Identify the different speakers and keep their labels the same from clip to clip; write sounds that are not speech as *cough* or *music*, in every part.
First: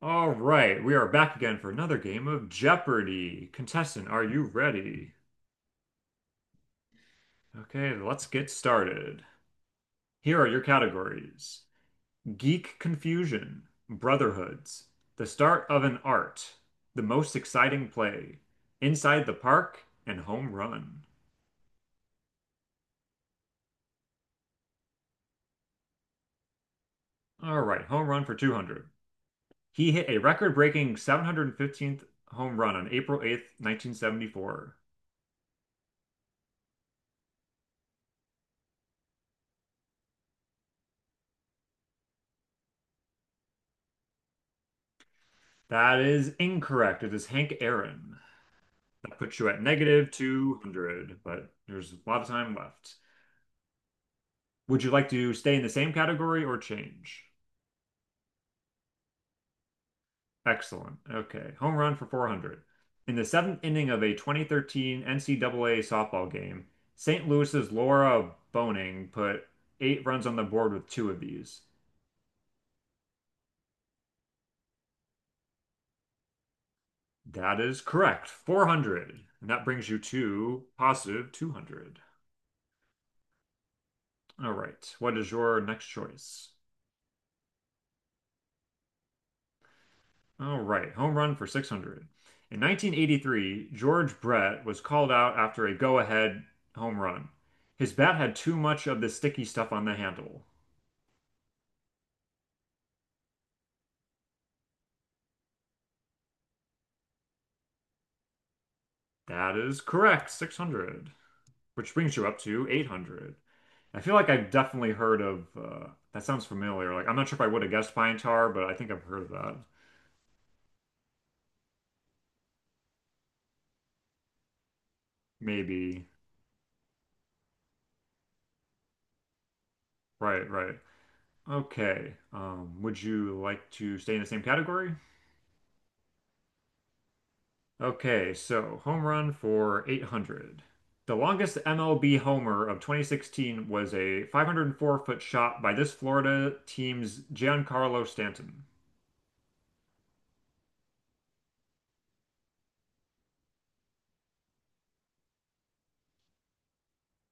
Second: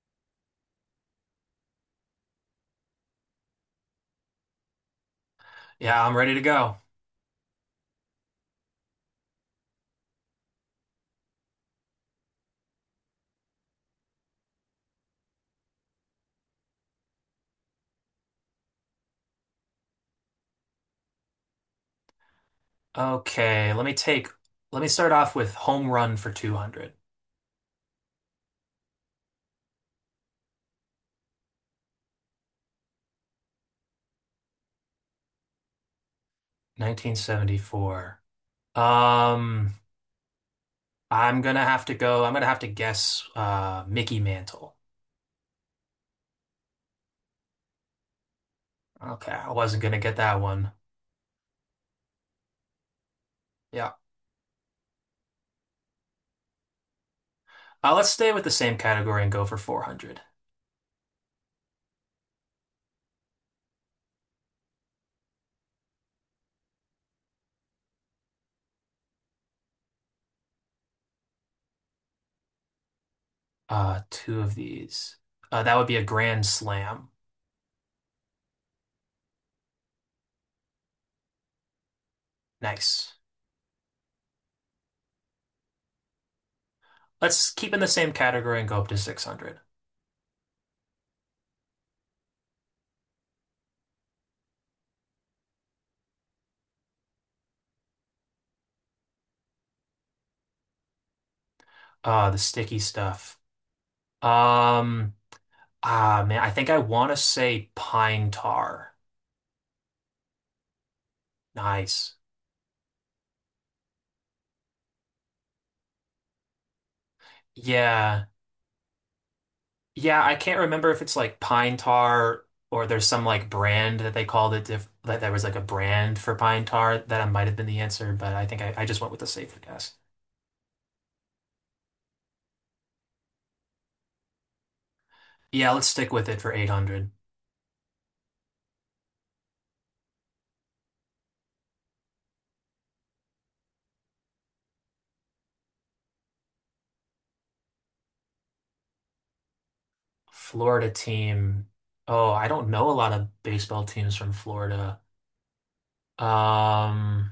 Speaker 1: All right, we are back again for another game of Jeopardy! Contestant, are you ready?
Speaker 2: Yeah, I'm ready to go.
Speaker 1: Okay, let's get started. Here are your categories: Geek Confusion, Brotherhoods, The Start of an Art, The Most Exciting Play, Inside the Park, and Home Run.
Speaker 2: Okay, let me start off with Home Run for 200,
Speaker 1: All right, home run for 200. He hit a record-breaking 715th home run on April 8th, 1974.
Speaker 2: 1974. Um, I'm gonna have to guess Mickey Mantle.
Speaker 1: That is incorrect. It is Hank Aaron. That
Speaker 2: Okay,
Speaker 1: puts you
Speaker 2: I
Speaker 1: at
Speaker 2: wasn't gonna
Speaker 1: negative
Speaker 2: get that one.
Speaker 1: 200, but there's a lot of time left.
Speaker 2: Yeah.
Speaker 1: Would you like to stay in the same category or change?
Speaker 2: Let's stay with the same category and go for 400.
Speaker 1: Excellent. Okay. Home run for 400. In the seventh inning of a 2013 NCAA softball game, St. Louis's Laura Boning put eight runs on the board with two of these.
Speaker 2: Two of these. That would be a grand slam.
Speaker 1: That is correct. 400. And that brings you to positive 200.
Speaker 2: Nice.
Speaker 1: All right. What is your next choice?
Speaker 2: Let's keep in the same category and go up to 600.
Speaker 1: All right, home run for 600. In 1983, George Brett was called out after a go-ahead home run. His bat had too much of the sticky stuff on the handle.
Speaker 2: The sticky stuff. Um, Ah, man, I think I want to say pine tar.
Speaker 1: That is correct, 600, which
Speaker 2: Nice.
Speaker 1: brings you up to 800. I feel like I've definitely heard of that sounds familiar. Like I'm not sure if I would have guessed pine
Speaker 2: Yeah.
Speaker 1: tar, but I think I've heard of that.
Speaker 2: Yeah, I can't remember if it's like pine tar or there's some like brand that they called it diff that there was like a
Speaker 1: Maybe.
Speaker 2: brand for pine tar that might have been the answer, but I think I just went with the safer guess.
Speaker 1: Right, right. Okay. Would you like to stay in the same category?
Speaker 2: Yeah, let's stick with it for 800.
Speaker 1: Okay, so home run for 800. The longest MLB homer of 2016 was a 504-foot shot by this Florida team's Giancarlo Stanton.
Speaker 2: Florida team. Oh, I don't know a lot of baseball teams from Florida. Um,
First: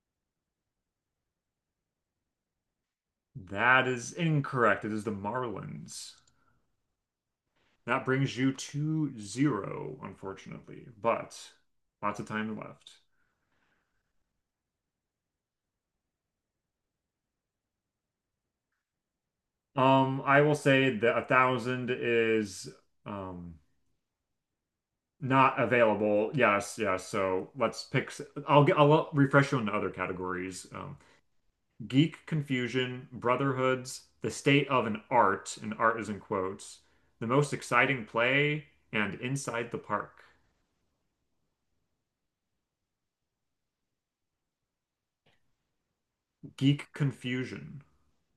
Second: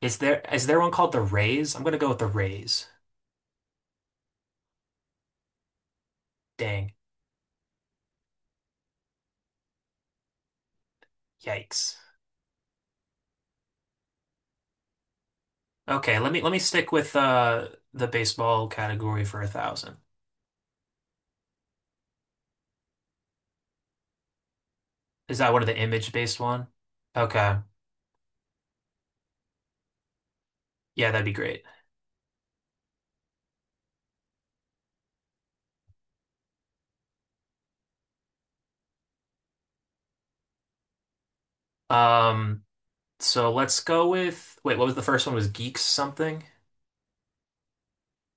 Speaker 2: is there one called the Rays? I'm gonna go with the Rays.
Speaker 1: That is incorrect. It is the Marlins.
Speaker 2: Dang.
Speaker 1: That brings you to zero, unfortunately, but
Speaker 2: Yikes.
Speaker 1: lots of time left.
Speaker 2: Okay, let me stick with the baseball category for a thousand.
Speaker 1: I will say that a thousand is um
Speaker 2: Is that
Speaker 1: not
Speaker 2: one of the
Speaker 1: available.
Speaker 2: image-based one?
Speaker 1: Yes, yes. So
Speaker 2: Okay.
Speaker 1: let's pick. I'll get. I'll refresh you on the other categories.
Speaker 2: Yeah, that'd be great.
Speaker 1: Geek confusion, brotherhoods, the state of an art, and art is in quotes, the most exciting play, and inside the park.
Speaker 2: Um, so let's go with wait, what was the first one? Was geeks something?
Speaker 1: Geek confusion.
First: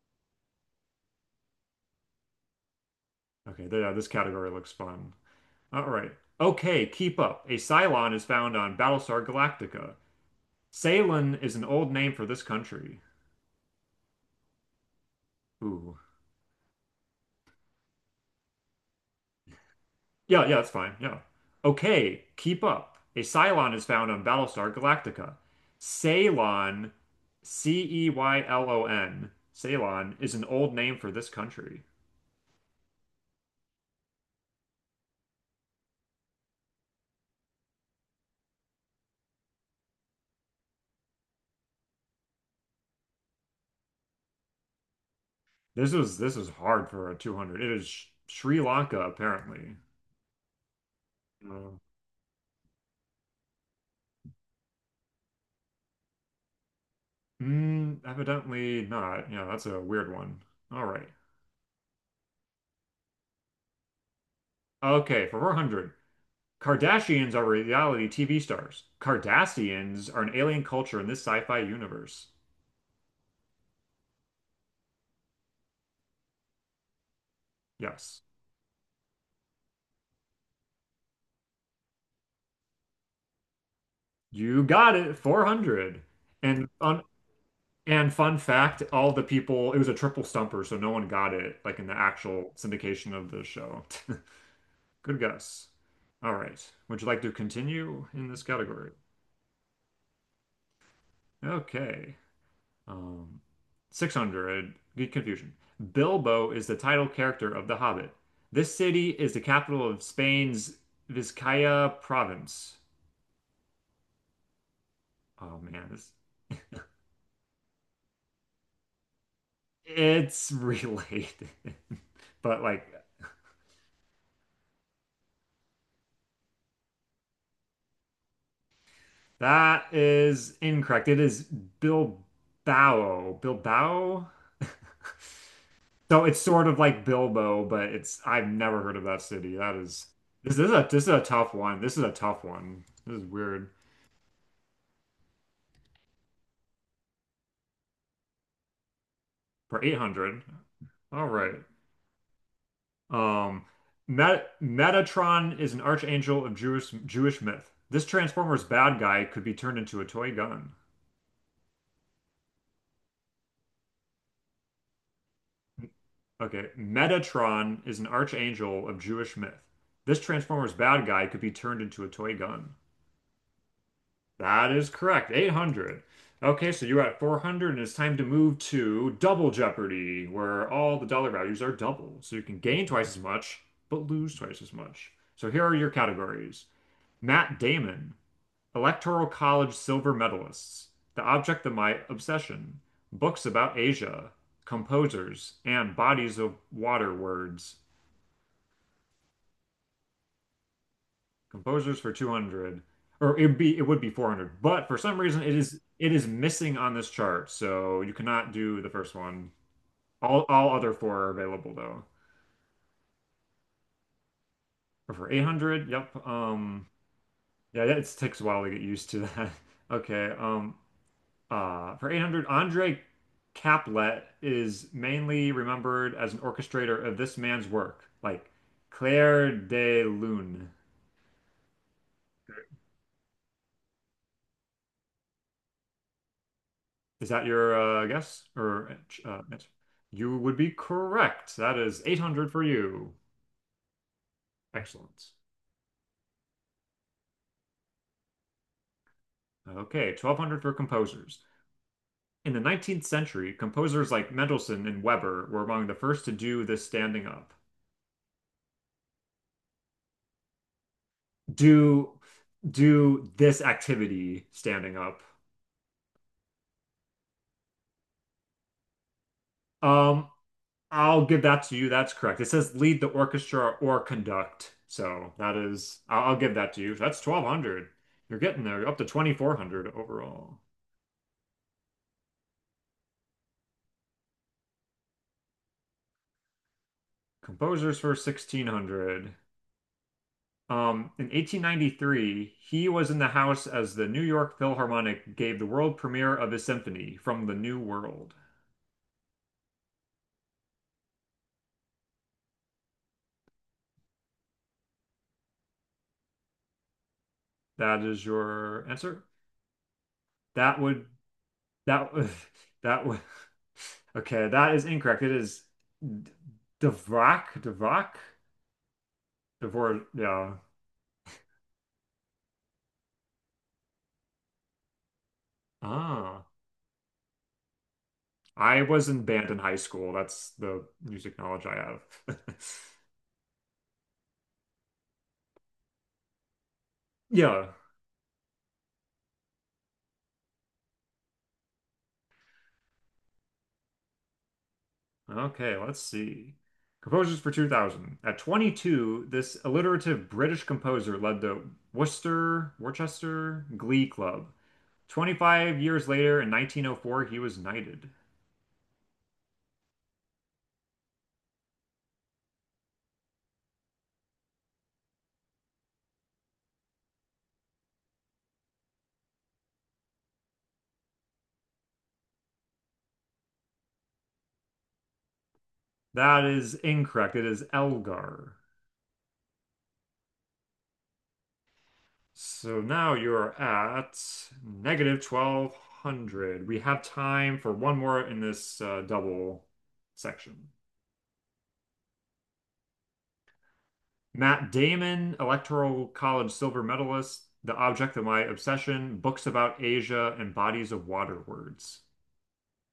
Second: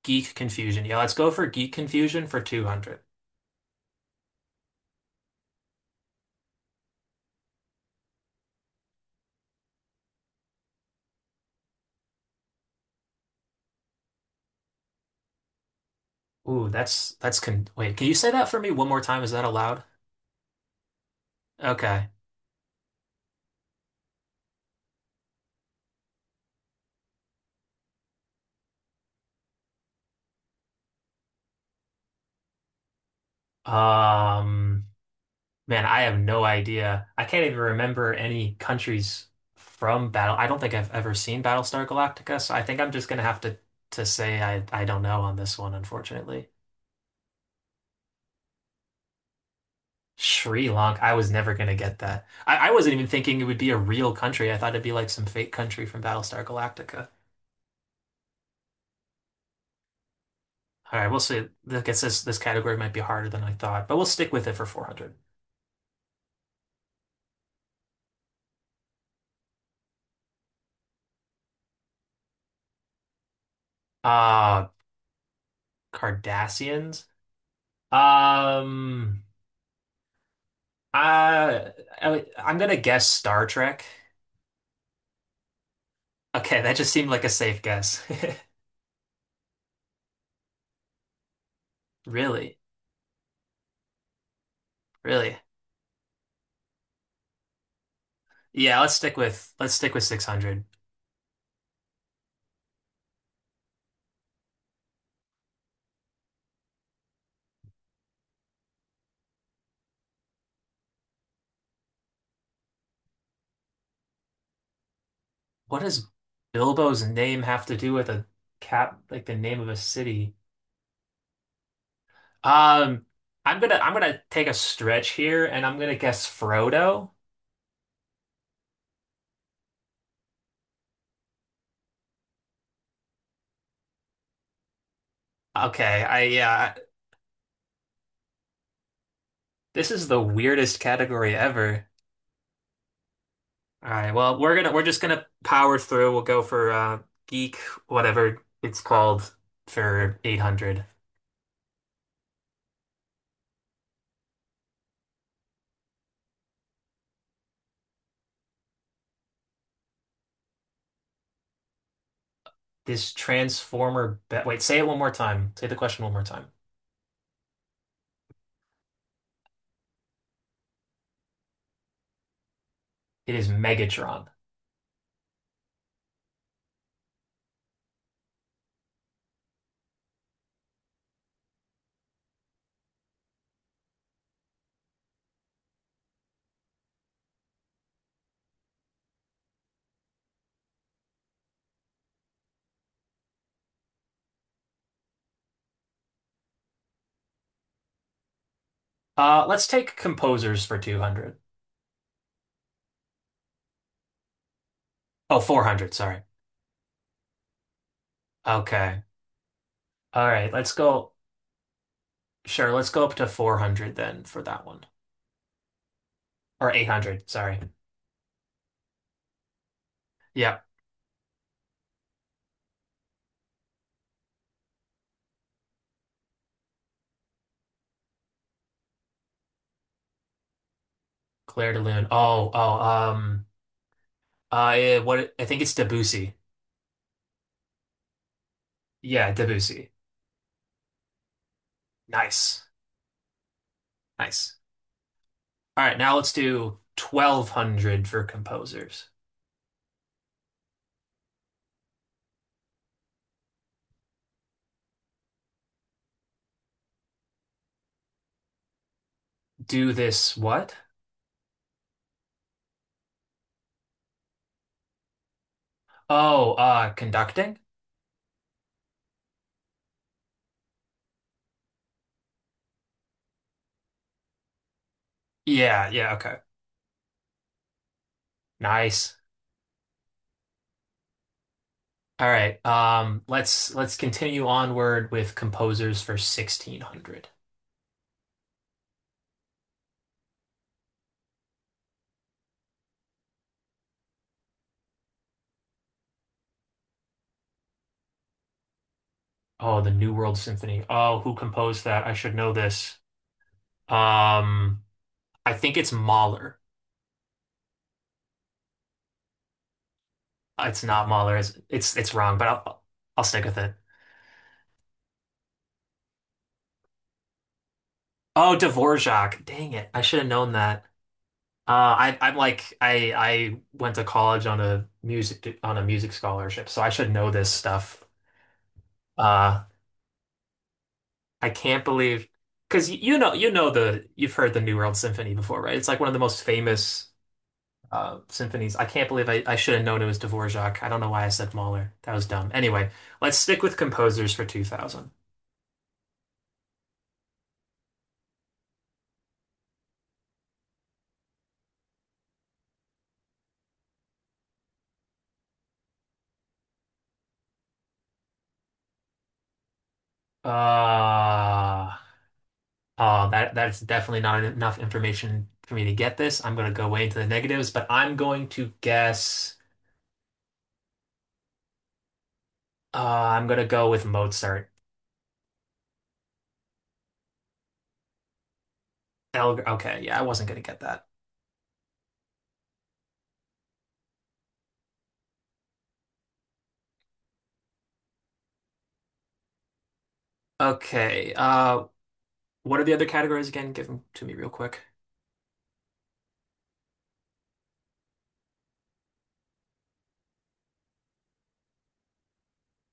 Speaker 2: Geek confusion. Yeah, let's go for geek confusion for 200.
Speaker 1: Okay, yeah, this category looks fun. All right. Okay, keep up. A Cylon is found on Battlestar Galactica. Ceylon is an old name for this country. Ooh.
Speaker 2: Ooh, that's con wait, can you say that for me one more time? Is that allowed?
Speaker 1: Yeah, yeah, that's fine. Yeah.
Speaker 2: Okay.
Speaker 1: Okay, keep up. A Cylon is found on Battlestar Galactica. Ceylon, CEYLON. Ceylon is an old name for this country.
Speaker 2: Um, Man, I have no idea. I can't even remember any countries from Battle. I don't think I've ever seen Battlestar Galactica, so I think I'm just gonna have to say I don't know on this one,
Speaker 1: This was
Speaker 2: unfortunately.
Speaker 1: hard for a 200. It is Sh- Sri Lanka, apparently.
Speaker 2: Sri Lanka, I was never gonna
Speaker 1: Uh,
Speaker 2: get that. I wasn't even thinking it would be a real country. I thought it'd be like some fake country from Battlestar Galactica.
Speaker 1: Evidently not. Yeah, that's a weird one. All
Speaker 2: All
Speaker 1: right.
Speaker 2: right, we'll see. I guess this category might be harder than I thought, but we'll stick with it for 400.
Speaker 1: Okay, for 400. Kardashians are reality TV stars. Cardassians are an alien culture in this sci-fi universe.
Speaker 2: Uh, Cardassians.
Speaker 1: Yes.
Speaker 2: Um, I, I'm gonna guess Star Trek.
Speaker 1: You got it, 400.
Speaker 2: Okay,
Speaker 1: And
Speaker 2: that just
Speaker 1: fun,
Speaker 2: seemed like a safe guess.
Speaker 1: and
Speaker 2: *laughs*
Speaker 1: fun fact, all the people, it was a triple stumper, so no one got it, like in the actual
Speaker 2: Really,
Speaker 1: syndication of the show. *laughs* Good
Speaker 2: really.
Speaker 1: guess. All right. Would you like to continue in this
Speaker 2: Yeah,
Speaker 1: category?
Speaker 2: let's stick with 600.
Speaker 1: Okay. Um, 600, Good confusion. Bilbo is the title character of The Hobbit. This city is the capital of Spain's Vizcaya province. Oh
Speaker 2: What
Speaker 1: man,
Speaker 2: does
Speaker 1: this,
Speaker 2: Bilbo's name have to do with like the name of a city?
Speaker 1: it's related. *laughs* But like
Speaker 2: Um, I'm gonna take a stretch here and I'm gonna guess Frodo.
Speaker 1: that is incorrect. It is Bilbao. Bilbao? *laughs*
Speaker 2: Okay, I
Speaker 1: So it's sort
Speaker 2: yeah,
Speaker 1: of
Speaker 2: I-
Speaker 1: like Bilbo, but it's I've never heard of that city. That
Speaker 2: this
Speaker 1: is
Speaker 2: is the
Speaker 1: this is
Speaker 2: weirdest
Speaker 1: a this is a
Speaker 2: category
Speaker 1: tough one.
Speaker 2: ever.
Speaker 1: This is a tough one. This is weird.
Speaker 2: All right, well, we're just gonna power through. We'll go for geek, whatever it's called,
Speaker 1: For
Speaker 2: for
Speaker 1: 800.
Speaker 2: 800.
Speaker 1: All right. Um, Metatron is an archangel of Jewish myth. This Transformers bad guy could be turned into a toy gun.
Speaker 2: Wait, say it one more time. Say the question one more time.
Speaker 1: Okay, Metatron is an archangel of Jewish myth. This Transformers bad guy could be turned into a toy gun.
Speaker 2: It is Megatron.
Speaker 1: That is correct. 800. Okay, so you're at 400, and it's time to move to Double Jeopardy, where all the dollar values are double. So you can gain twice as much, but lose twice as much. So here are your categories. Matt Damon, Electoral College silver medalists, The Object of My Obsession, books about Asia, composers, and bodies of water words.
Speaker 2: Let's take composers for 200.
Speaker 1: Composers for 200, or it would be 400, but for some
Speaker 2: Oh,
Speaker 1: reason it is
Speaker 2: 400,
Speaker 1: it
Speaker 2: sorry.
Speaker 1: is missing on this chart, so you cannot do the
Speaker 2: Okay.
Speaker 1: first one.
Speaker 2: All right,
Speaker 1: All
Speaker 2: let's
Speaker 1: other
Speaker 2: go.
Speaker 1: four are available though.
Speaker 2: Sure, let's go up to 400 then for that one.
Speaker 1: Or for 800, yep.
Speaker 2: Or 800, sorry.
Speaker 1: It takes a while to get used to that. *laughs* Okay.
Speaker 2: Yeah,
Speaker 1: For 800, Andre Caplet is mainly remembered as an orchestrator of this man's work, like Clair de Lune.
Speaker 2: Claire de Lune. Oh, what, I think it's Debussy.
Speaker 1: Is that your guess or
Speaker 2: Yeah,
Speaker 1: answer?
Speaker 2: Debussy.
Speaker 1: You would be correct. That is 800 for
Speaker 2: Nice,
Speaker 1: you.
Speaker 2: nice.
Speaker 1: Excellent.
Speaker 2: All right, now let's do 1200 for composers.
Speaker 1: Okay, 1200 for composers. In the 19th century, composers like Mendelssohn and Weber were among the first to do this standing up.
Speaker 2: Do this what?
Speaker 1: Do do this activity standing up.
Speaker 2: Oh, conducting?
Speaker 1: Um, I'll give that to you. That's correct. It says lead the orchestra or conduct. So that
Speaker 2: Yeah,
Speaker 1: is,
Speaker 2: yeah,
Speaker 1: I'll
Speaker 2: okay.
Speaker 1: give that to you. That's 1200. You're getting there. You're up to
Speaker 2: Nice.
Speaker 1: 2400 overall.
Speaker 2: All right. Let's continue onward with composers for 1600.
Speaker 1: Composers for 1600. In 1893, he was in the house as the New York Philharmonic gave the world premiere of his symphony, From the New World.
Speaker 2: Oh, the New World Symphony. Oh, who composed that? I should know this. Um, I think it's Mahler.
Speaker 1: That is your answer? That
Speaker 2: It's
Speaker 1: would
Speaker 2: not Mahler. It's it's,
Speaker 1: that
Speaker 2: it's wrong, but
Speaker 1: *laughs*
Speaker 2: I'll
Speaker 1: that would
Speaker 2: I'll stick with it.
Speaker 1: Okay, that is incorrect. It is D- Dvorak, Dvorak,
Speaker 2: Oh, Dvorak. Dang it. I
Speaker 1: Dvorak,
Speaker 2: should have known
Speaker 1: yeah.
Speaker 2: that. Uh, I I'm like I went to college on a music
Speaker 1: Ah,
Speaker 2: scholarship, so I should know this stuff.
Speaker 1: I was in band in
Speaker 2: Uh.
Speaker 1: high school. That's the music
Speaker 2: I
Speaker 1: knowledge I
Speaker 2: can't believe
Speaker 1: have. *laughs*
Speaker 2: because you've heard the New World Symphony before, right? It's like one of the most famous
Speaker 1: Yeah.
Speaker 2: symphonies. I can't believe I should have known it was Dvorak. I don't know why I said Mahler. That was dumb. Anyway, let's stick with composers for 2000.
Speaker 1: Okay, let's see. Composers for 2000. At 22, this alliterative British composer led the Worcester Glee Club. 25 years later, in 1904, he was knighted.
Speaker 2: Uh, oh, that's definitely not enough information for me to get this. I'm gonna go way into the negatives, but I'm going to guess. I'm gonna go with Mozart.
Speaker 1: That is incorrect. It is Elgar.
Speaker 2: El Okay, yeah, I wasn't gonna get that.
Speaker 1: So now you're at negative 1200. We have time for one more in this double section.
Speaker 2: Okay. What are the other categories again? Give them to me real
Speaker 1: Matt
Speaker 2: quick.
Speaker 1: Damon, Electoral College silver medalist, The Object of My Obsession, Books About Asia, and Bodies of Water Words.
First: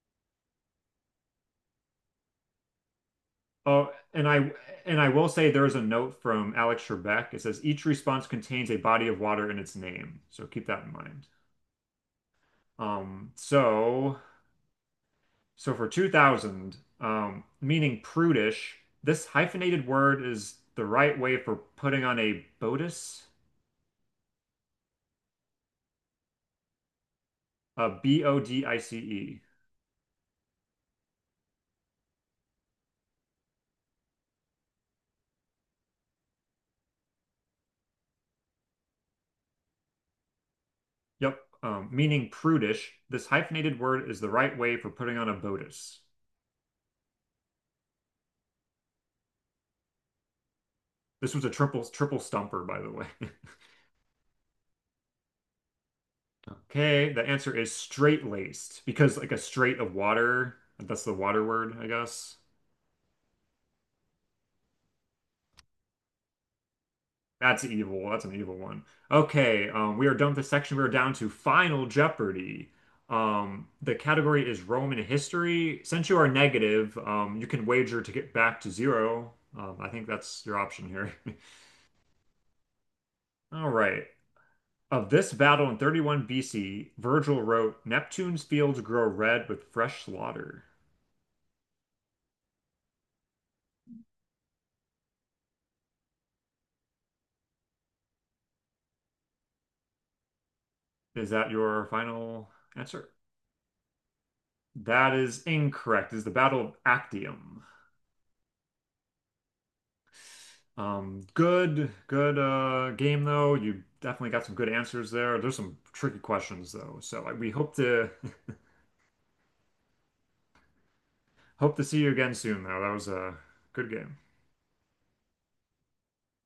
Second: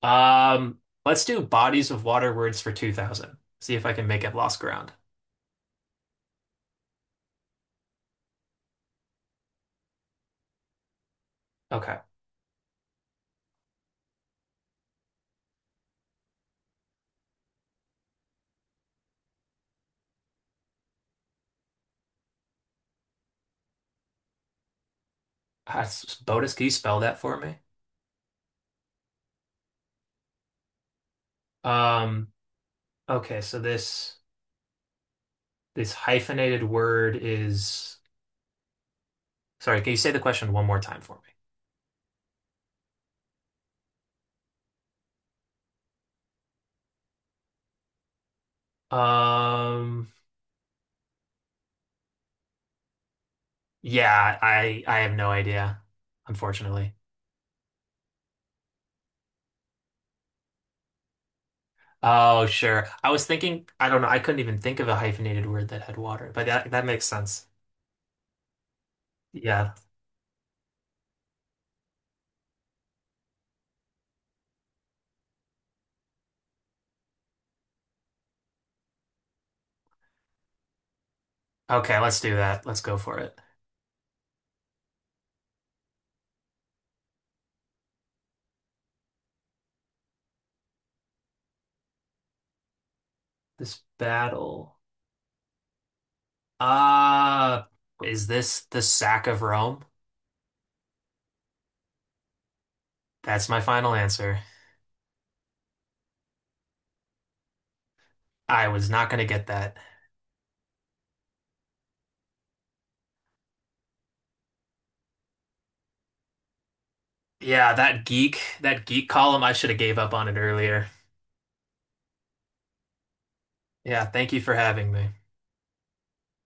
Speaker 2: Um, let's do bodies of water words for 2000. See if
Speaker 1: Oh,
Speaker 2: I can make
Speaker 1: and
Speaker 2: it
Speaker 1: I
Speaker 2: lost ground.
Speaker 1: and I will say there's a note from Alex Trebek. It says each response contains a body of water in its name, so keep that in mind.
Speaker 2: Okay.
Speaker 1: Um, so so for 2000, meaning prudish, this hyphenated word is the right way for putting on a bodice,
Speaker 2: Ah, Botus, can you spell that for me?
Speaker 1: a BODICE.
Speaker 2: Um, okay, so this hyphenated word is sorry, can you say the question one more time for me?
Speaker 1: Yep. Meaning prudish, this hyphenated word is the right way for putting on a bodice.
Speaker 2: Um,
Speaker 1: This was a triple stumper, by the way. *laughs*
Speaker 2: yeah, I have no idea, unfortunately.
Speaker 1: Okay, the answer is straight-laced because like a straight of water, that's the water word, I guess.
Speaker 2: Oh, sure. I was thinking, I don't know, I couldn't even think of a hyphenated word that had water, but that makes sense.
Speaker 1: That's evil. That's an evil one. Okay,
Speaker 2: Yeah.
Speaker 1: we are done with this section. We are down to Final Jeopardy. The category is Roman history. Since you are negative, you can wager to get back to zero. I think that's your option here. *laughs*
Speaker 2: Okay, let's do that. Let's go for it.
Speaker 1: All right. Of this battle in 31 BC, Virgil wrote, Neptune's fields grow red with fresh slaughter.
Speaker 2: This battle. Uh, is this the sack of Rome?
Speaker 1: Is that your final answer?
Speaker 2: That's my final answer.
Speaker 1: That is incorrect. It's the Battle of Actium.
Speaker 2: I was not gonna get that.
Speaker 1: Good, game though. You definitely got some good answers there. There's some tricky questions though, so like, we
Speaker 2: Yeah,
Speaker 1: hope
Speaker 2: that
Speaker 1: to
Speaker 2: geek, that geek column, I should have gave up on it earlier.
Speaker 1: *laughs* hope to see you again soon though. That was a good
Speaker 2: Yeah,
Speaker 1: game.
Speaker 2: thank you for having me.